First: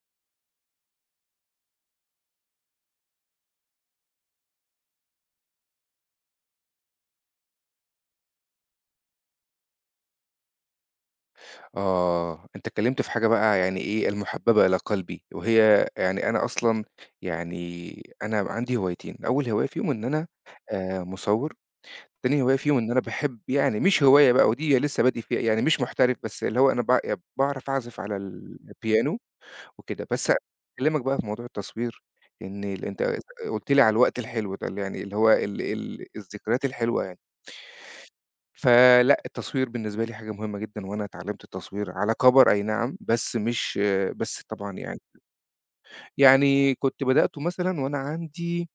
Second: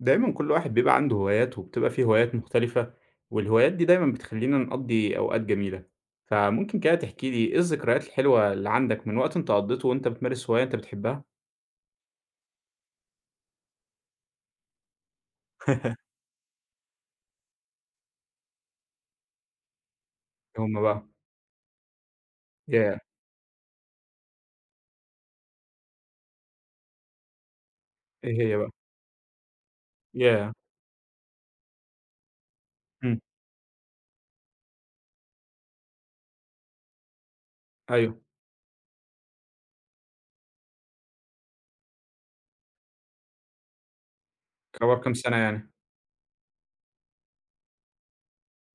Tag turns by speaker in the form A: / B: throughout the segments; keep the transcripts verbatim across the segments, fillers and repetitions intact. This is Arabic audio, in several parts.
A: دايمًا كل واحد بيبقى عنده هوايات، وبتبقى في هوايات مختلفة، والهوايات دي دايمًا بتخلّينا نقضّي أوقات جميلة، فممكن كده تحكي لي إيه الذكريات الحلوة اللي عندك من وقت أنت قضّيته وأنت بتمارس هواية أنت بتحبها؟
B: آه، أنت اتكلمت في حاجة بقى يعني إيه، المحببة إلى قلبي، وهي يعني أنا أصلًا يعني أنا عندي هوايتين، أول هواية فيهم إن أنا
A: إيه هم
B: آآ
A: بقى؟
B: مصوّر، تاني هواية فيهم إن أنا
A: ياه!
B: باحب يعني مش هواية بقى ودي لسه بادئ فيها يعني مش محترف، بس اللي هو أنا باع باعرف أعزف على
A: إيه هي بقى؟
B: البيانو وكده، بس
A: ياه!
B: أكلمك بقى في موضوع التصوير، إن ال أنت
A: إمم،
B: قلت لي على الوقت الحلو ده، اللي يعني اللي هو ال ال الذكريات الحلوة يعني.
A: أيوه،
B: فلأ، التصوير بالنسبة لي حاجة مهمة جدًا، وأنا اتعلّمت التصوير على كبر أي نعم، بس مش بس طبعًا
A: كَبَر
B: يعني
A: كام سنة يعني؟
B: يعني كنت بدأته مثلًا وأنا عندي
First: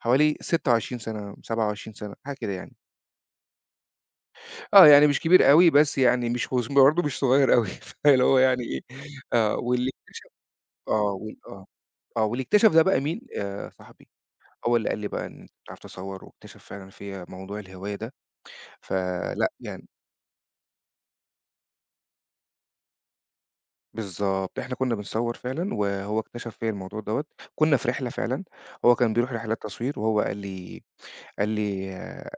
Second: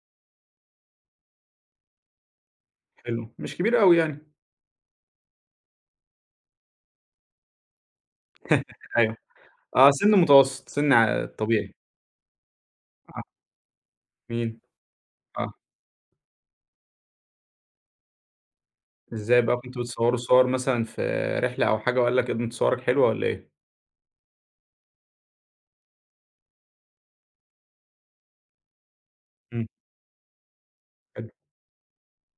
B: حوالي ستة وعشرين سَنة، سبعة وعشرين سَنة، حاجة كده يعني.
A: حلو، مش كبير أوي يعني،
B: آه، يعني مش كبير أوي، بس يعني مش برضه مش صغير أوي، فاللي هو يعني إيه
A: أيوه،
B: آه،
A: آه،
B: واللي
A: سِن متوسط، سِن
B: آه،
A: ع
B: وال آه،
A: طبيعي،
B: آه، واللي اكتشف ده بقى مين؟
A: آه،
B: آآ، صاحبي،
A: مين؟
B: هو اللي قال لي بقى إن أنت
A: آه،
B: بتعرف تصوّر، واكتشف فعلًا فيّا موضوع الهواية ده،
A: إزاي
B: فلأ
A: بقى كنتوا
B: يعني
A: بتصوّروا صور مثلًا في رحلة أو حاجة وقال لك إن صورك حلوة والّا إيه؟
B: بالضبط، إحنا كُنّا بنصوّر فعلًا، وهو اكتشف فيّا الموضوع دوّة، كُنّا في رحلة فعلًا، هو كان بيروح رحلات
A: إمم،
B: تصوير، وهو قال لي
A: حلو،
B: قال لي آه،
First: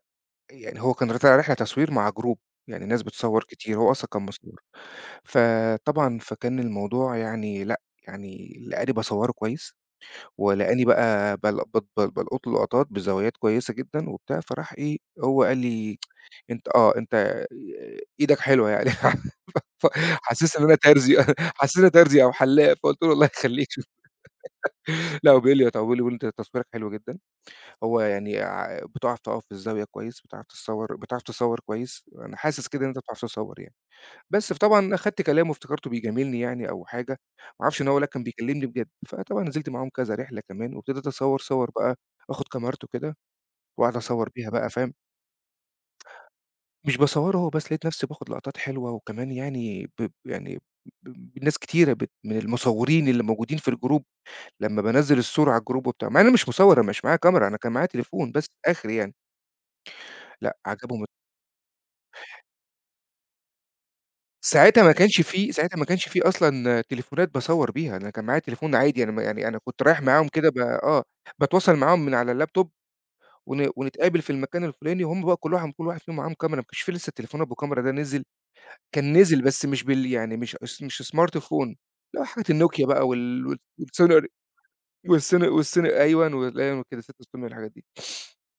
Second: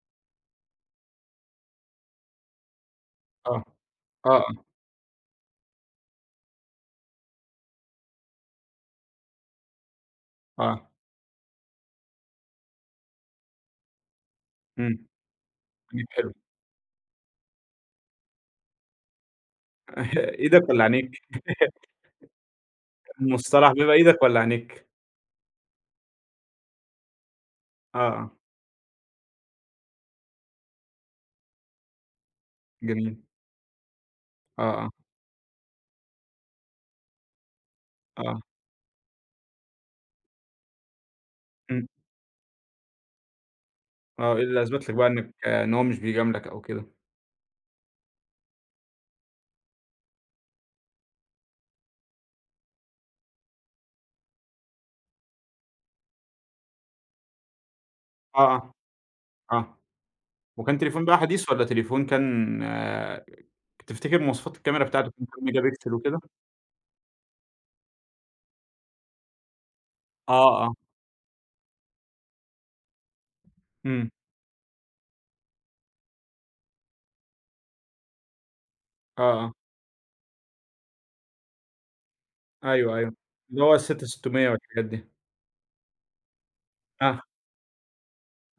B: يعني هو كان طالع رحلة تصوير مع group يعني ناس بتصوّر
A: آه،
B: كتير، هو أصلًا كان
A: آه، آه،
B: مصور، فطبعًا فكان الموضوع يعني لأ، يعني لقاني باصوّره كويس، ولقاني
A: آه،
B: بقى بال ب ب بالقُط لقطات بزوايات كويسة جدًا وبتاع، فراح إيه،
A: إمم،
B: هو قال لي
A: حلو.
B: أنت آه، أنت إيدك حلوة يعني ف حسّسني إن
A: إيدك
B: أنا
A: والّا
B: ترزي
A: عينيك؟
B: حسّسني إن أنا ترزي أو حلاق، فقُلت له: "الله يخلّيك."
A: المصطلح بيبقى إيدك والّا عينيك؟
B: لأ هو بيليط، هو بيقول لي هو بيقول لي أنت تصويرك حلو جدًا، هو
A: آه، آه،
B: يعني ع بتعرف تقف في الزاوية كويس، بتعرف تتصوّر بتعرف تتصوّر كويس، أنا حاسس كده إن أنت
A: جميل.
B: بتعرف تتصوّر يعني. بس
A: آه، آه،
B: فطبعًا أخدت كلامه وافتكرته بيجاملني يعني أو حاجة، ما أعرفش إن هو لأ كان
A: آه،
B: بيكلمني بجد، فطبعًا نزلت معاهم كذا رحلة كمان وابتديت أصوّر صور
A: إمم،
B: بقى، آخد كاميرته كده واقعد أصوّر
A: آه، إيه
B: بيها
A: اللي
B: بقى
A: أثبت
B: فاهم؟
A: لك بقى إنك آه، إن هو مش بيجاملك أو كده؟
B: مش باصوّره هو بس، لقيت نفسي باخد لقطات حلوة، وكمان يعني ب يعني ب ناس كتيرة بت من المصوّرين اللي موجودين في الجروب، لمّا بانزّل الصورة على الجروب وبتاع، مع إني مش مصوّر، أنا مش معايا كاميرا، أنا كان معايا تليفون
A: آه،
B: بس
A: آه،
B: آخري يعني،
A: آه،
B: لأ
A: وكان تليفون
B: عجبهم
A: بقى حديث والّا تليفون كان آه تفتكر مواصفات
B: ساعتها
A: الكاميرا
B: ما
A: بتاعته
B: كانش
A: كام
B: في
A: ميجا
B: ساعتها ما
A: بكسل
B: كانش
A: وكده؟
B: في أصلًا تليفونات باصوّر بيها، أنا كان معايا تليفون عادي، أنا ما يعني أنا كنت رايح معاهم
A: آه،
B: كده ب
A: آه،
B: آه، باتواصل معاهم من على اللاب توب ون
A: إمم،
B: ونتقابل في المكان الفلاني، وهُم بقى كل واحد كل واحد فيهم معاهم كاميرا، ما كانش في لسه التليفونات بكاميرا ده نزل. كان
A: آه،
B: نزل
A: آه،
B: بس مش بال يعني مش اس مش سمارت فون، اللي هو حاجة النوكيا
A: أيوه،
B: بقى
A: أيوه،
B: وال وال
A: اللي هو
B: والسوني
A: ال6600 والحاجات دي.
B: والسون والسون أيوًا والأيوًا كده
A: آه،
B: ستة آلاف وستمية والحاجات دي.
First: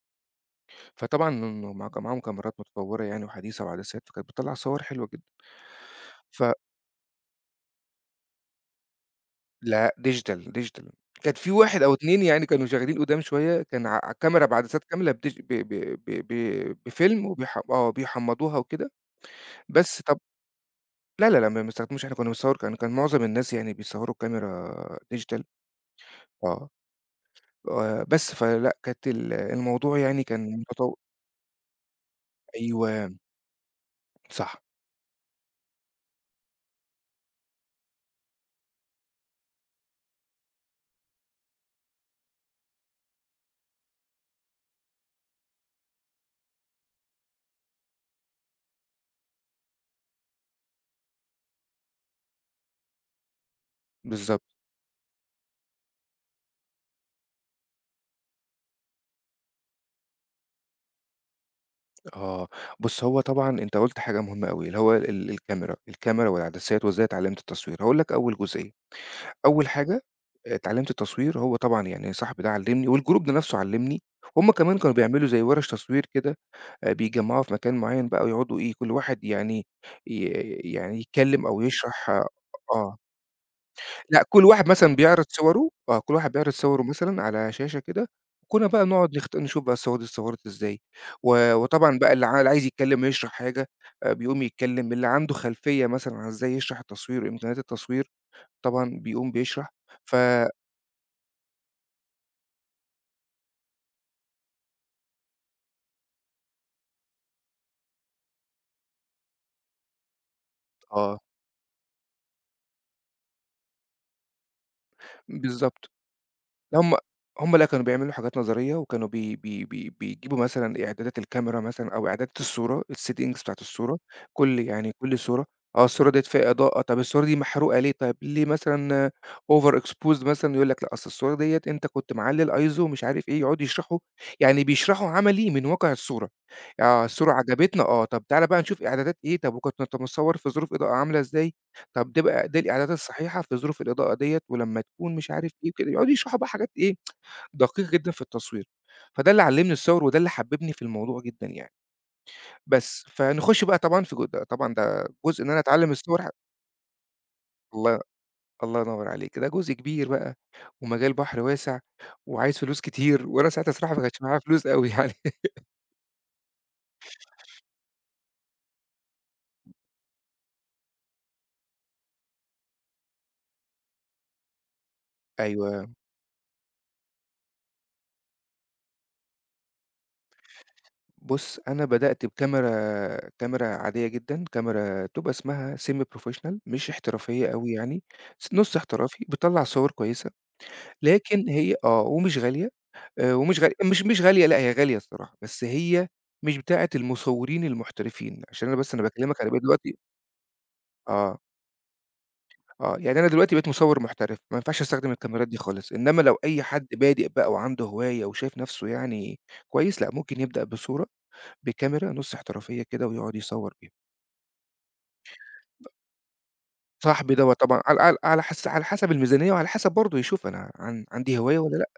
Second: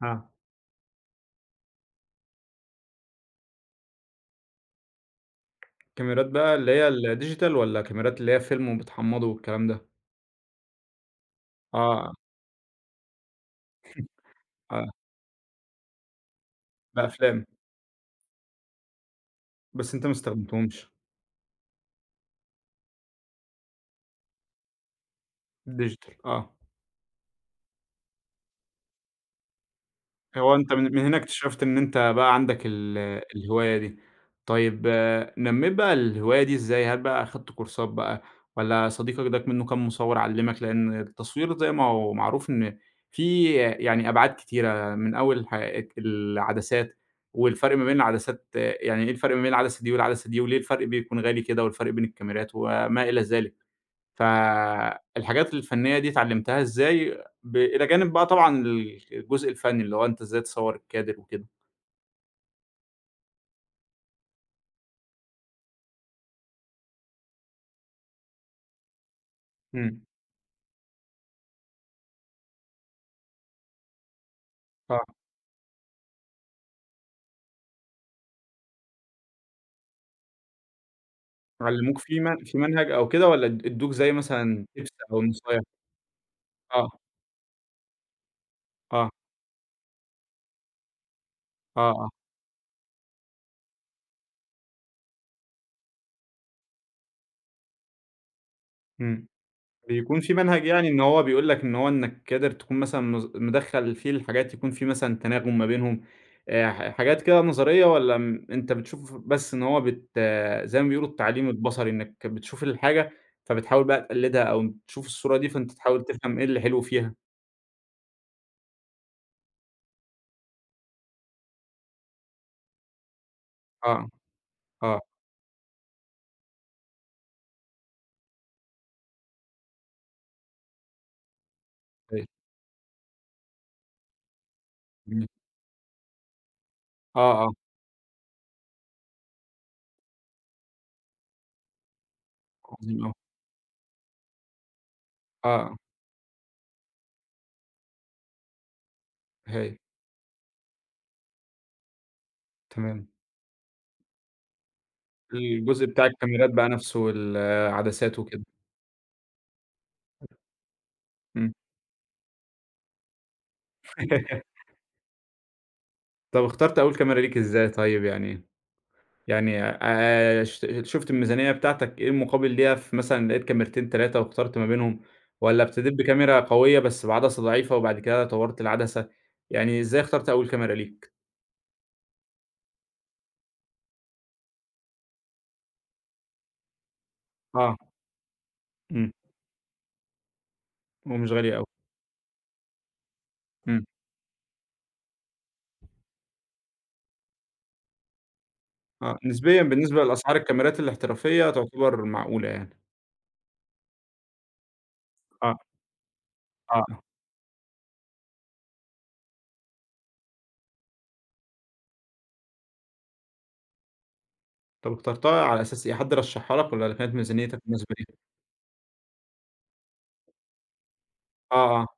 A: آه،
B: فطبعًا مع كان معاهم كاميرات متطوّرة يعني وحديثة وعدسات، فكانت بتطلّع صور حلوة جدًا.
A: كاميرات
B: ف
A: بقى اللي هي الديجيتال والّا كاميرات اللي هي فيلم وبتحمّضه والكلام ده؟
B: لأ ديجيتال، ديجيتال. كانت في واحد أو
A: آه،
B: اتنين يعني كانوا شغالين قُدام شوية، كان ع ع- كاميرا بعدسات
A: آه،
B: كاملة بديج ب ب ب ب بفيلم
A: بأفلام،
B: وبيح آه، بيحمّضوها وكده،
A: بس
B: بس
A: أنت ما
B: طب
A: استخدمتهمش.
B: لا، لا، لا، ما ما استخدموش إحنا كنا بنصوّر كان كان معظم الناس يعني بيصوّروا بكاميرا ديجيتال.
A: ديجيتال آه.
B: آه. آآ بس، فلأ كانت ال الموضوع يعني
A: هو
B: كان
A: أنت من
B: متطو
A: من هنا اكتشفت إن أنت بقى عندك ال
B: أيوه،
A: الهواية دي.
B: صح،
A: طيب آه، نمّيت بقى الهواية دي إزاي؟ هل بقى أخدت كورسات بقى والّا صديقك ده منّه كام مصوّر علّمك؟ لإن التصوير زي ما هو معروف إن فيه يعني أبعاد كتيرة من أول ح العدسات والفرق ما بين العدسات آه، يعني إيه الفرق ما بين العدسة دي والعدسة دي وليه الفرق بيكون غالي كده والفرق بين الكاميرات وما إلى ذلك.
B: بالضبط،
A: فالحاجات الفنية دي اتعلمتها إزاي، ب إلى جانب بقى طبعًا ال الجزء الفني، اللي هو أنت إزاي تصوّر الكادر وكده.
B: آه. بُص، هو طبعًا أنت قُلت حاجة مهمة أوي، اللي هو ال الكاميرا، الكاميرا والعدسات وإزاي اتعلّمت التصوير. هاقول لك أول جزئية، أول حاجة
A: إمم،
B: اتعلّمت التصوير، هو طبعًا يعني صاحبي ده علّمني والجروب ده نَفْسه علّمني، وهُم كمان كانوا
A: آه.
B: بيعملوا زي ورش تصوير كده، آآ بيتجمّعوا في مكان معيّن بقى ويقعدوا إيه، كل واحد يعني ي يعني يتكلّم أو
A: علموك
B: يشرح
A: في من في منهج
B: آه.
A: أو كده والّا اد ادوك زي
B: لأ، كل
A: مثلًا
B: واحد
A: tips
B: مثلًا
A: أو
B: بيعرض
A: نصايح؟
B: صوره آه، كل واحد بيعرض صوره
A: آه،
B: مثلًا على شاشة كده، وكنا بقى
A: آه،
B: نقعد نخت نشوف بقى الصور دي اتصورت إزاي، و
A: آه،
B: وطبعًا
A: آه.
B: بقى اللي ع اللي عايز يتكلم يشرح حاجة آآ، بيقوم يتكلم، اللي عنده خلفية مثلًا عن إزاي يشرح التصوير وإمكانيات التصوير، طبعًا
A: إمم.
B: بيقوم بيشرح، ف
A: بيكون في منهج يعني إن هو بيقول لك إن هو إنك قادر تكون مثلًا مز مدخّل فيه الحاجات يكون في مثلًا تناغم ما بينهم، آآ ح حاجات كده نظرية والّا م أنت بتشوف بس إن هو بت آه، زي ما بيقولوا
B: آه،
A: التعليم البصري، إنك بتشوف الحاجة فبتحاول بقى تقلدها أو تشوف الصورة دي فأنت
B: بالضبط.
A: تحاول تفهم إيه اللي حلو
B: هم
A: فيها؟
B: هم لأ، كانوا بيعملوا حاجات نظرية، وكانوا بي بي بي بيجيبوا مثلًا إعدادات الكاميرا مثلًا أو إعدادات الصورة الsettings بتاعة الصورة،
A: آه،
B: كل يعني
A: آه،
B: كل صورة آه، الصورة ديّة فيها إضاءة، طَب الصورة دي محروقة ليه طيب؟ ليه مثلًا over exposed مثلًا يقول لك لأ، أصل الصورة ديّة أنت كنت
A: هايل،
B: معلّي الISO مش عارف إيه، يقعدوا يشرحوا يعني بيشرحوا
A: جميل،
B: عملي من واقع الصورة، آه، الصورة
A: آه، آه،
B: عجبتنا آه، طَب تعالَ بقى نشوف إعدادات إيه، طَب وكنت أنت متصور في ظروف إضاءة عاملة إزاي، طب دي بقى دي الإعدادات
A: عظيم أوي،
B: الصحيحة في ظروف الإضاءة ديّة ولمّا تكون مش
A: آه،
B: عارف إيه
A: آه،
B: وكده، يقعدوا يشرحوا بقى حاجات إيه، دقيق جدًا في التصوير، فده اللي علّمني
A: هايل،
B: الصور وده اللي حببني في الموضوع جدًا يعني، بس.
A: تمام.
B: فنخش بقى طبعًا في جو ده طبعًا ده جزء إن أنا
A: الجزء
B: أتعلم
A: بتاع
B: الصور ح
A: الكاميرات بقى نفسه
B: الله
A: والعدسات وكده،
B: الله ينور عليكِ، ده جزء كبير بقى ومجال بحر
A: إمم.
B: واسع وعايز فلوس كتير، وأنا ساعتها الصراحة ما كانش معايا فلوس أوي يعني.
A: طب اخترت أول كاميرا ليك إزاي طيب يعني؟ يعني آآ ش شُفت الميزانية بتاعتك إيه المقابل ليها في مثلًا لقيت كاميرتين تلاتة واخترت ما بينهم، والّا
B: أيوه.
A: ابتديت بكاميرا قوية بس بعدسة ضعيفة وبعد كده طوّرت العدسة، يعني إزاي اخترت أول كاميرا ليك؟
B: بُص، أنا بدأت بكاميرا كاميرا عادية جدًا، كاميرا بتبقى اسمها semi professional مش احترافية أوي
A: آه،
B: يعني، س نُص
A: إمم،
B: احترافي، بتطلّع صور كويسة،
A: ومش
B: لكن
A: غالية أوي،
B: هي آه، ومش غالية آآ، ومش غالية
A: إمم،
B: مش مش غالية لأ، هي غالية الصراحة، بس هي مش بتاعة المصورين المحترفين، عشان أنا بس أنا
A: آه،
B: باكلمك أنا
A: نسبيًا
B: بقيت دلوقتي
A: بالنسبة لأسعار الكاميرات
B: آه،
A: الاحترافية تعتبر معقولة يعني،
B: آه، يعني أنا دلوقتي بقيت مصور محترف، ما ينفعش أستخدم الكاميرات دي
A: آه،
B: خالص، إنما لو أي حد
A: آه،
B: بادئ بقى وعنده هواية وشايف نفسه يعني كويس، لأ، ممكن يبدأ بصورة بكاميرا نُص احترافية كده ويقعد يصور بيها.
A: طَب اخترتها على أساس إيه، حد رشحها لك والّا كانت
B: صاحبي دوّة
A: ميزانيتك
B: طبعًا
A: مناسبة
B: على على
A: ليها؟
B: على حس على حسب الميزانية وعلى حسب برضه يشوف أنا عن عندي
A: آه،
B: هواية والّا
A: آه،
B: لأ،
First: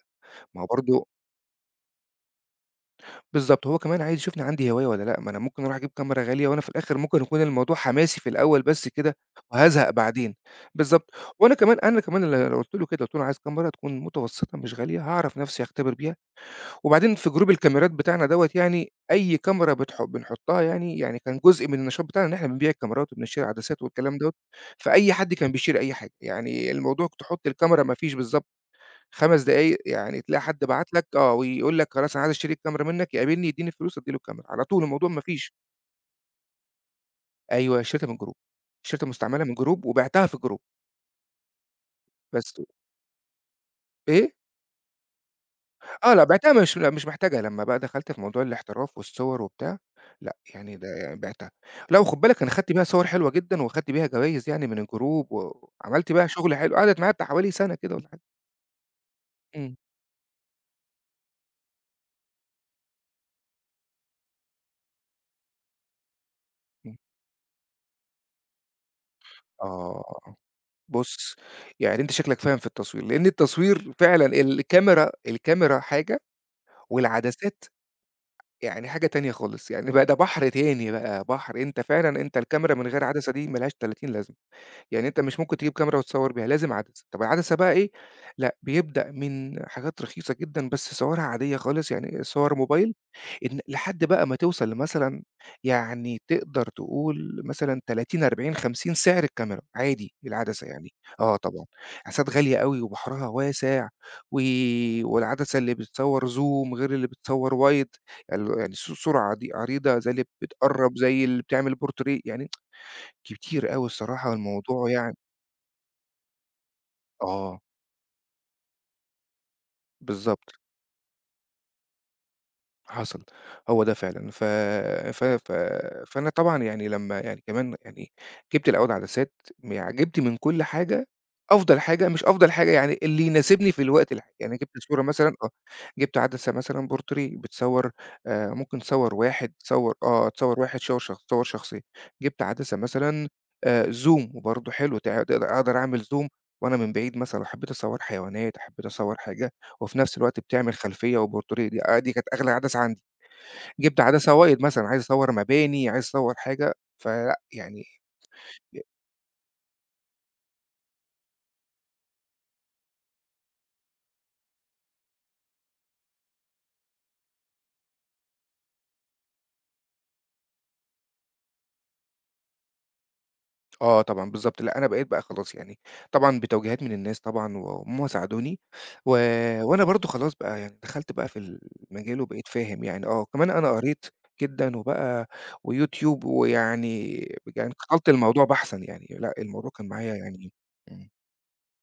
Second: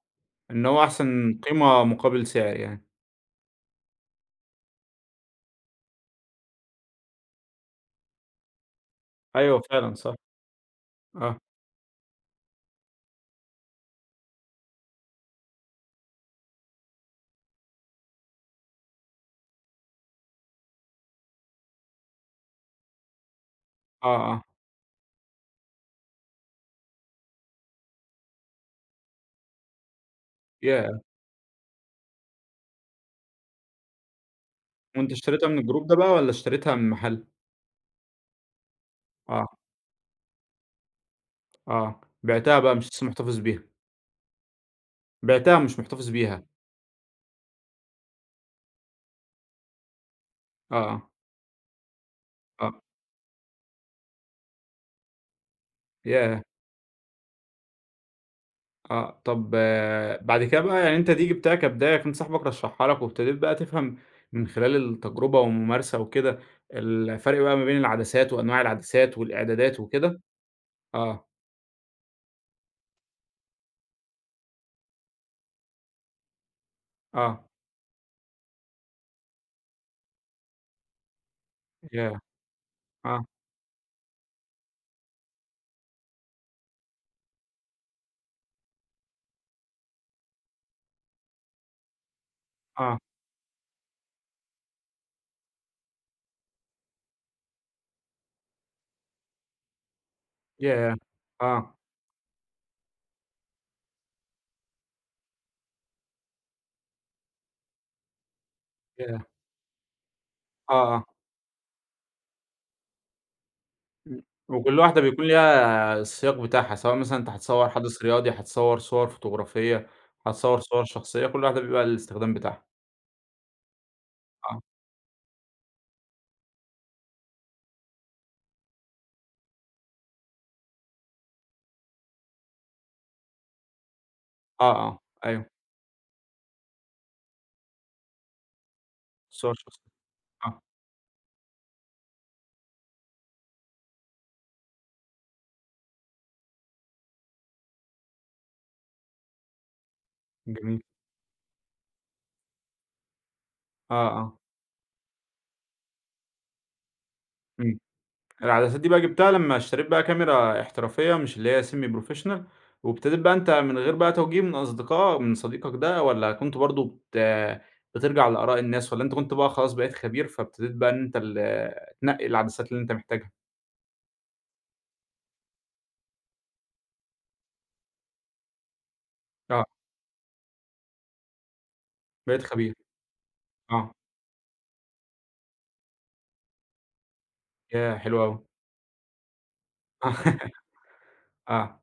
B: ما هو
A: إن هو
B: برضه
A: أحسن قيمة مقابل سعر يعني،
B: بالضبط، هو كمان عايز يشوفني عندي هواية والّا لأ، ما أنا ممكن أروح أجيب كاميرا غالية وأنا في الآخر ممكن يكون الموضوع حماسي في الأول بس كده
A: أيوه
B: وهازهق
A: فعلًا صح،
B: بعدين، بالضبط،
A: آه،
B: وأنا كمان أنا كمان اللي قُلت له كده، قُلت له: "أنا عايز كاميرا تكون متوسطة مش غالية هاعرف نَفْسي أختبر بيها." وبعدين في جروب الكاميرات بتاعنا دوّة يعني أي كاميرا بتح بنحطها يعني يعني كان جزء من النشاط بتاعنا إن إحنا بنبيع الكاميرات وبنشتري عدسات
A: آه،
B: والكلام دوّة،
A: آه،
B: فأي حد كان بيشير أي حاجة، يعني الموضوع كنت تحط الكاميرا ما فيش بالضبط خمس دقايق يعني تلاقي حد بعت
A: ياه!
B: لك آه، ويقول لك خلاص أنا عايز أشتري الكاميرا منك، يقابلني يدّيني الفلوس أدّي له الكاميرا، على طول الموضوع
A: وأنت
B: ما
A: اشتريتها
B: فيش
A: من الجروب ده بقى والّا اشتريتها من محل؟
B: أيوه اشتريتها من جروب، اشتريتها مستعملة من
A: آه،
B: جروب وبِعتها في جروب،
A: آه،
B: بس
A: بِعتها بقى مش لسه محتفظ بيها،
B: إيه؟
A: بِعتها مش محتفظ
B: آه، لأ
A: بيها،
B: بعتها مش لأ مش محتاجة، لمّا بقى دخلت في موضوع الاحتراف والصور وبتاع، لأ يعني ده
A: آه،
B: يعني بعتها. لأ وخُد بالك أنا خدت
A: آه،
B: بيها صور حلوة جدًا، وخدت بيها جوايز يعني من الجروب، وعملت بيها
A: ياه!
B: شغل حلو، قعدت معايا بتاع حوالي سَنة كده والّا حاجة.
A: آه، طب
B: إمم،
A: آه، بعد كده بقى يعني أنت دي جبتها كبداية كان صاحبك رشّحها لك وابتديت بقى تفهم من خلال التجربة والممارسة وكده،
B: إمم.
A: الفرق بقى ما بين العدسات وأنواع العدسات والإعدادات وكده؟
B: آه،
A: آه،
B: بُص يعني أنت شكلك فاهم في التصوير، لأن التصوير فعلًا الكاميرا الكاميرا حاجة،
A: آه،
B: والعدسات يعني حاجة تانية خالص، يعني بقى ده بحر تاني بقى، بحر أنت فعلًا
A: ياه!
B: أنت الكاميرا من غير
A: آه،
B: عدسة دي ما لهاش تلاتين لازمة. يعني أنت مش ممكن تجيب كاميرا وتصوّر بيها، لازم عدسة، طَب العدسة بقى إيه، لأ بيبدأ من حاجات رخيصة جدًا بس صورها عادية خالص، يعني صور موبايل
A: آه،
B: إن لحد بقى ما توصل لمثلًا يعني تقدر تقول مثلًا تلاتين، أربعين، خمسين سعر الكاميرا عادي العدسة يعني،
A: ياه!
B: آه طبعًا،
A: آه،
B: عدسات غالية أوي وبحرها واسع و والعدسة اللي بتصوّر زوم غير اللي بتصوّر وايد ال يعني صو صورة
A: ياه!
B: عدي عريضة زي اللي
A: آه،
B: بتقرّب،
A: آه.
B: زي اللي بتعمل بورتريه، يعني كتير أوي
A: إمم.
B: الصراحة
A: وكل
B: الموضوع
A: واحدة
B: يعني
A: بيكون ليها السياق بتاعها، سواء مثلًا أنت
B: آه،
A: هتصوّر حدث رياضي، هتصوّر صور فوتوغرافية،
B: بالضبط،
A: هتصوّر صور شخصية، كل واحدة بيبقى الاستخدام بتاعها.
B: حصل، هو ده فعلًا. ف
A: آه،
B: ف ف فأنا طبعًا يعني لمّا يعني كمان يعني جِبت الأول عدسات م يعني جِبت من كل حاجة أفضل حاجة مش أفضل حاجة يعني اللي يناسبني في الوقت الح يعني
A: آه،
B: جِبت
A: آه،
B: صورة مثلًا
A: أيوه،
B: آه، جِبت عدسة مثلًا بورتريه بتصوّر آآ ممكن تصوّر واحد،
A: صور شخصية،
B: تصوّر آه، تصوّر
A: آه،
B: واحد، تصوّر شخص تصوّر شخصية. جِبت عدسة مثلًا آآ زوم وبرضه حلو، تع تقدر أقدر أعمل زوم وأنا من بعيد مثلًا لو حبّيت أصوّر حيوانات، حبّيت أصوّر حاجة وفي نفس الوقت بتعمل
A: جميل،
B: خلفية وبورتريه دي آه، دي كانت أغلى عدسة عندي. جِبت
A: آه،
B: عدسة
A: آه،
B: وايد مثلًا، عايز أصوّر مباني، عايز أصوّر حاجة، فلأ
A: إمم.
B: يعني
A: العدسات دي بقى جِبتها لمّا اشتريت بقى كاميرا احترافية مش اللي هي semi-professional وابتديت بقى أنت من غير بقى توجيه من أصدقاء من صديقك ده والّا كنت برضه بت بترجع لآراء الناس والّا أنت كنت بقى خلاص بقيت خبير، فابتديت بقى إن أنت ال تنقّي العدسات اللي أنت محتاجها؟
B: آه طبعًا بالضبط، لأ أنا بقيت بقى خلاص يعني طبعًا بتوجيهات من الناس طبعًا وهُم ساعدوني و
A: آه،
B: وأنا برضه خلاص بقى يعني دخلت بقى في المجال
A: بقيت
B: وبقيت
A: خبير،
B: فاهم يعني آه، كمان أنا
A: آه.
B: قريت جدًا وبقى وYouTube ويعني يعني
A: ياه!
B: كترت
A: حلو أوي.
B: الموضوع بحثًا يعني، لأ الموضوع كان معايا يعني إمم،
A: آه.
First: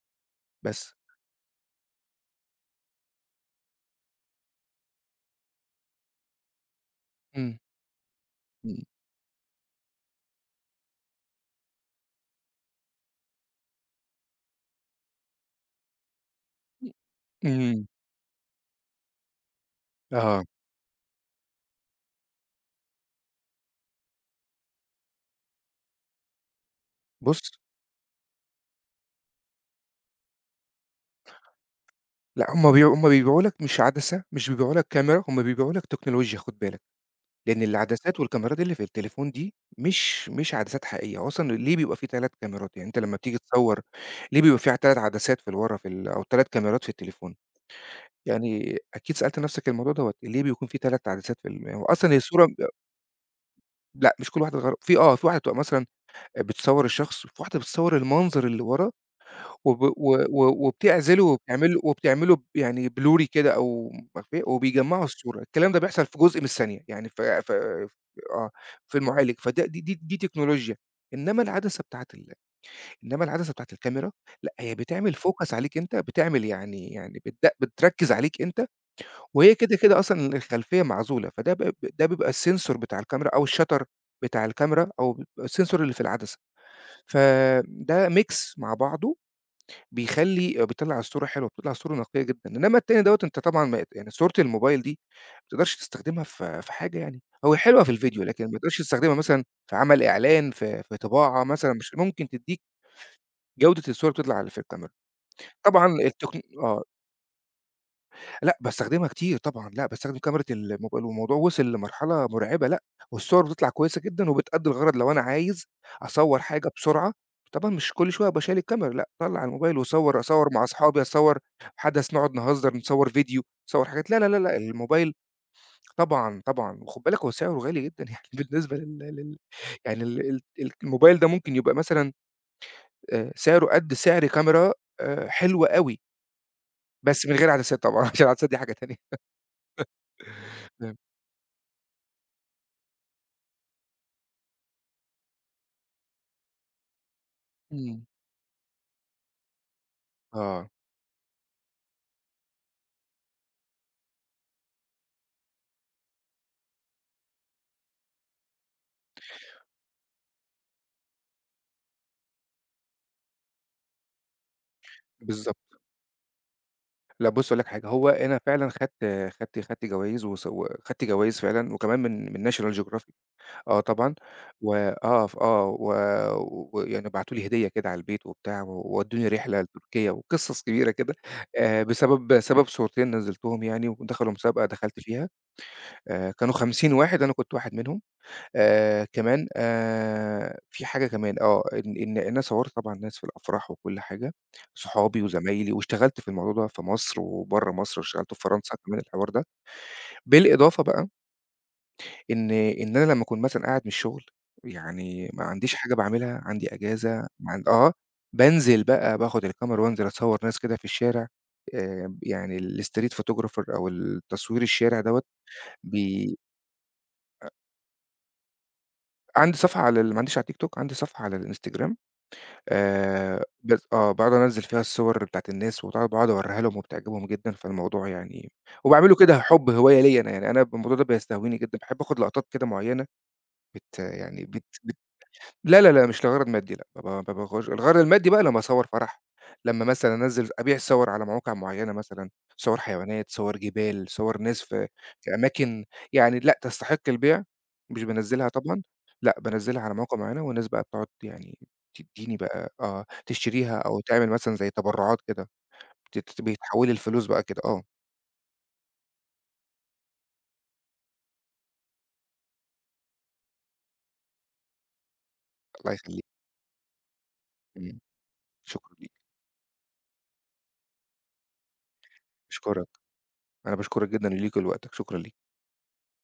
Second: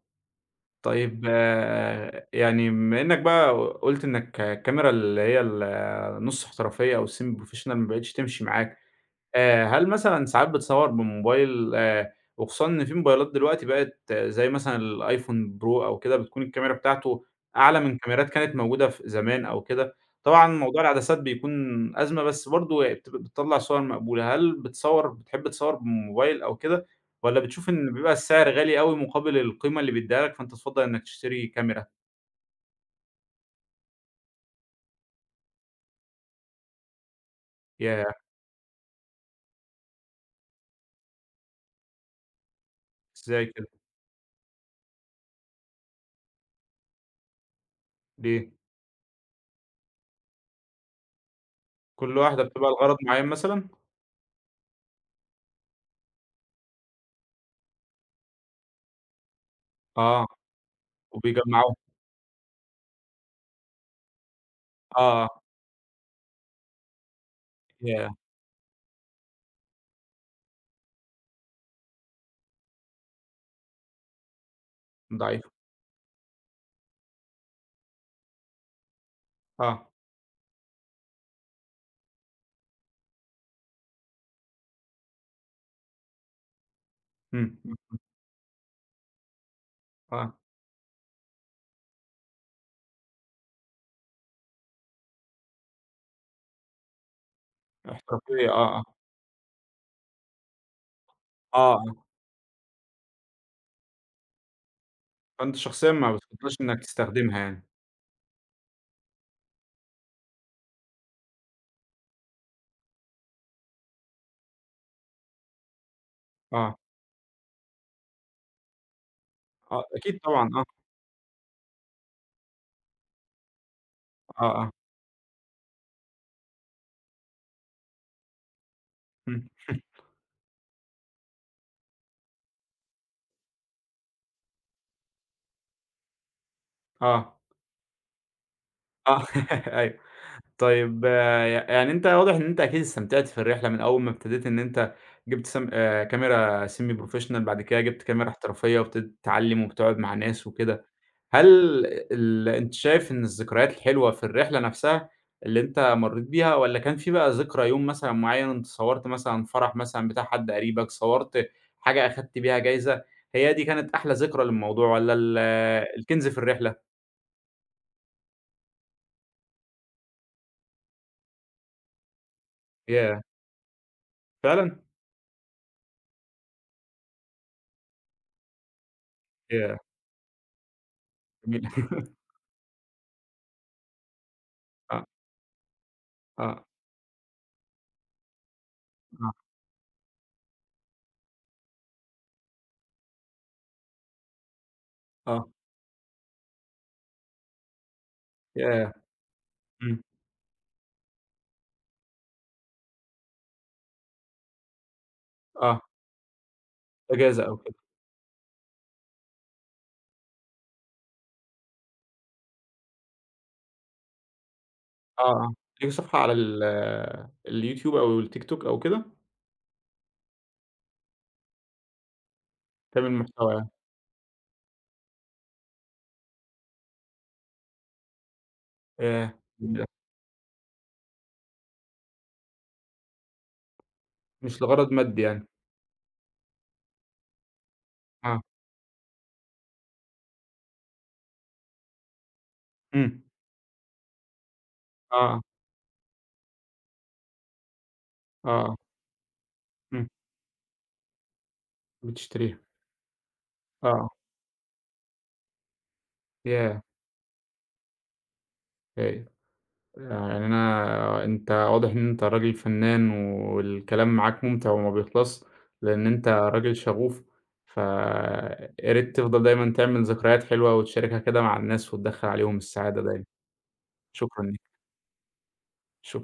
B: بس.
A: طيب آه، يعني بما إنّك بقى قُلت إنّك الكاميرا اللي هي النُص احترافية أو semi
B: إمم.
A: professional ما بقِتش تمشي معاك.
B: إمم.
A: آآ، هل مثلًا ساعات بتصور بموبايل آآ، وخصوصًا إن في موبايلات دلوقتي بقت آه، زي مثلًا الأيفون برو أو كده بتكون الكاميرا بتاعته أعلى
B: إمم.
A: من كاميرات كانت موجودة في زمان أو كده،
B: آه.
A: طبعًا موضوع العدسات بيكون أزمة بس برضه بت بتطلّع صور مقبولة، هل بتصور بتحب تصور بالموبايل أو كده،
B: بُص
A: والّا بتشوف إن بيبقى السعر غالي أوي مقابل القيمة اللي بيدّيها لك فأنت تفضّل إنك تشتري كاميرا؟
B: لأ، هم بيبيعوا هم بيبيعوا لك مش عدسة، مش بيبيعوا لك كاميرا، هم بيبيعوا لك تكنولوجيا خُد بالك، لإن
A: ياه!
B: العدسات والكاميرات اللي في التليفون دي مش مش عدسات حقيقية، هو أصلًا ليه بيبقى في تلاتة كاميرات؟ يعني أنت لمّا بتيجي
A: إزاي كده؟
B: تصوّر ليه بيبقى في تلاتة عدسات في ال ورا في ال أو تلات كاميرات في التليفون؟
A: ليه؟
B: يعني أكيد سألت نَفْسك الموضوع دوّة، ليه بيكون في تلاتة عدسات في ال يعني هو أصلًا هي
A: كل واحدة
B: الصورة
A: بتبقى لغرض معيّن مثلًا؟
B: لأ، مش كل واحدة غر في آه، في واحدة بتبقى مثلًا بتصوّر الشخص، وفي واحدة بتصوّر المنظر اللي ورا وب و
A: آه،
B: و وبتعزله
A: وبيجمّعوها
B: وبتعمل وبتعمله ب يعني blurry كده أو مخفية وبيجمّعوا
A: آه، آه،
B: الصورة، الكلام ده بيحصل في جزء من الثانية، يعني ف ف
A: ياه!
B: آه، في المعالج، فده دي دي دي تكنولوجيا، إنّما العدسة بتاعة ال إنّما العدسة بتاعة الكاميرا لأ، هي بتعمل
A: ضعيف.
B: focus عليك أنت، بتعمل يعني يعني بتد بتركّز عليك أنت، وهي كده،
A: آه،
B: كده أصلًا الخلفية معزولة، فده ب ده بيبقى الsensor بتاع الكاميرا أو الshutter بتاع الكاميرا أو الsensor اللي في العدسة،
A: إمم، إمم،
B: فده mix مع بعضه
A: آه،
B: بيخلّي بيطلّع الصورة حلوة، بتطلع الصورة نقية جدًا، إنّما التاني دوّة أنت طبعًا ما يعني صورة الموبايل دي ما تقدرش تستخدمها في في حاجة يعني، هو حلوة في الفيديو لكن
A: احترافية
B: ما
A: آه،
B: تقدرش
A: آه،
B: تستخدمها مثلًا في عمل إعلان، في في طباعة مثلًا،
A: آه، آه،
B: مش ممكن تدّيك جودة الصورة بتطلع اللي في الكاميرا،
A: فأنت
B: طبعًا
A: شخصيًا ما
B: التكن
A: بتفضّلش إنّك
B: آه.
A: تستخدمها يعني،
B: لأ، باستخدمها كتير طبعًا، لأ باستخدم كاميرا الموبايل والموضوع وصل لمرحلة مرعبة لأ، والصور بتطلع كويسة جدًا وبتأدّي الغرض لو أنا عايز أصوّر حاجة
A: آه،
B: بسرعة، طبعًا مش كل شوية أبقى شايل الكاميرا لأ، أطلّع الموبايل
A: آه، أكيد
B: واصوّر، أصوّر
A: طبعًا
B: مع
A: آه،
B: أصحابي، أصوّر حدث نقعد نهزر، نصوّر فيديو، نصوّر حاجات لا، لا، لا،
A: آه،
B: لأ
A: آه،
B: الموبايل طبعًا، طبعًا، وخُد بالك هو سعره غالي جدًا يعني بالنسبة لل لل
A: إمم،
B: يعني ال ال ال الموبايل ده ممكن يبقى مثلًا آآ، سعره قد سعر كاميرا آآ، حلوة أوي، بس من
A: آه،
B: غير عدسات طبعًا عشان العدسات دي حاجة
A: آه، أيوه،
B: تانية.
A: طيب ي يعني أنت واضح إن أنت أكيد استمتعت في الرحلة من أول ما ابتديت إن أنت جِبت سم آآ كاميرا semi professional بعد كده
B: إمم.
A: جِبت كاميرا احترافية وابتديت تتعلّم وبتقعد مع ناس
B: آه،
A: وكده. هل ال أنت شايف إن الذكريات الحلوة في الرحلة نفسها اللي أنت مرّيت بيها، والّا كان في بقى ذكرى يوم مثلًا معيّن أنت صوّرت مثلًا فرح مثلًا بتاع حد قريبك، صوّرت حاجة أخدت بيها جايزة، هي دي كانت أحلى ذكرى للموضوع والّا ال
B: بالضبط.
A: الكنز في الرحلة؟
B: لأ بُص أقول لك حاجة، هو أنا فعلًا خدت خدت خدت جوايز وس وخدت جوايز فعلًا وكمان من من National Geographic
A: ياه!
B: آه طبعًا، و
A: فعلًا؟
B: آه، ف آه، و ويعني بعتوا لي هدية كده على البيت وبتاع، وودّوني رحلة
A: ياه!
B: لتركيا وقصص كبيرة كده،
A: جميل
B: آآ بسبب سبب صورتين نزّلتهم يعني ودخلوا مسابقة دخلت
A: آه،
B: فيها، آآ كانوا
A: آه،
B: خمسين واحد أنا كنت واحد منهم. آآ
A: آه،
B: كمان آآ في حاجة كمان آه، إن إن إن أنا صوّرت طبعًا ناس في الأفراح وكل حاجة، صحابي
A: آه،
B: وزمايلي واشتغلت في الموضوع ده في مصر وبرّه مصر، واشتغلت في فرنسا
A: ياه!
B: كمان الحوار ده،
A: إمم،
B: بالإضافة بقى إن إن أنا لمّا أكون مثلًا قاعد من الشغل، يعني ما عنديش
A: آه،
B: حاجة باعملها، عندي إجازة
A: إجازة
B: ما
A: أو
B: عن
A: كده،
B: آه، بانزل بقى باخد الكاميرا وانزل أصوّر ناس كده في الشارع، آآ يعني الstreet photographer أو التصوير الشارع دوّة
A: آه، آه، ليكم صفحة على
B: بي
A: ال اليوتيوب أو التيك توك أو كده؟
B: عندي صفحة على ال ما عنديش على التيك توك، عندي صفحة على الإنستجرام
A: تعمل
B: آآ
A: محتوى يعني،
B: بس آه، باقعد أنزّل فيها الصور بتاعة الناس وط باقعد أورّيها لهم وبتعجبهم جدًا، فالموضوع يعني وباعمله
A: ياه!
B: كده حُب
A: جميل أوي،
B: هواية ليّا أنا، يعني أنا الموضوع ده بيستهويني جدًا، باحب آخُد لقطات كده معيّنة بت يعني
A: مش
B: بت
A: لغرض مادي يعني.
B: لا، لا، لأ، مش لغرض مادي لأ، ما ب ما باغيّرش الغرض المادي بقى
A: آه.
B: لمّا أصوّر فرح، لمّا مثلًا أنزّل أبيع صور على مواقع معيّنة مثلًا، صور
A: إمم.
B: حيوانات، صور جبال، صور ناس في في
A: آه،
B: أماكن يعني لأ تستحق البيع، مش بانزّلها
A: آه،
B: طبعًا، لأ بانزّلها على
A: إمم.
B: مواقع معيّنة والناس بقى بتقعد يعني تدّيني
A: بتشتريها.
B: بقى آه، تشتريها أو
A: آه.
B: تعمل مثلًا زي تبرعات كده، بتت
A: ياه!
B: بيتحوّلي لفلوس بقى كده، آه،
A: هايل. يعني أنا أنت واضح إن أنت راجل فنّان والكلام معاك مُمتع وما بيخلصش،
B: الله
A: لإن
B: يخلّيك،
A: أنت راجل شغوف،
B: إمم، شكرًا
A: فيا
B: ليك،
A: ريت تفضل دايمًا تعمل ذكريات حلوة وتشاركها كده مع الناس وتدخّل عليهم
B: أشكرك،
A: السعادة دايمًا.
B: أنا باشكرك جدًا
A: شكرًا
B: ليك
A: ليك،
B: ولوقتك، شكرًا ليك.
A: شكرًا.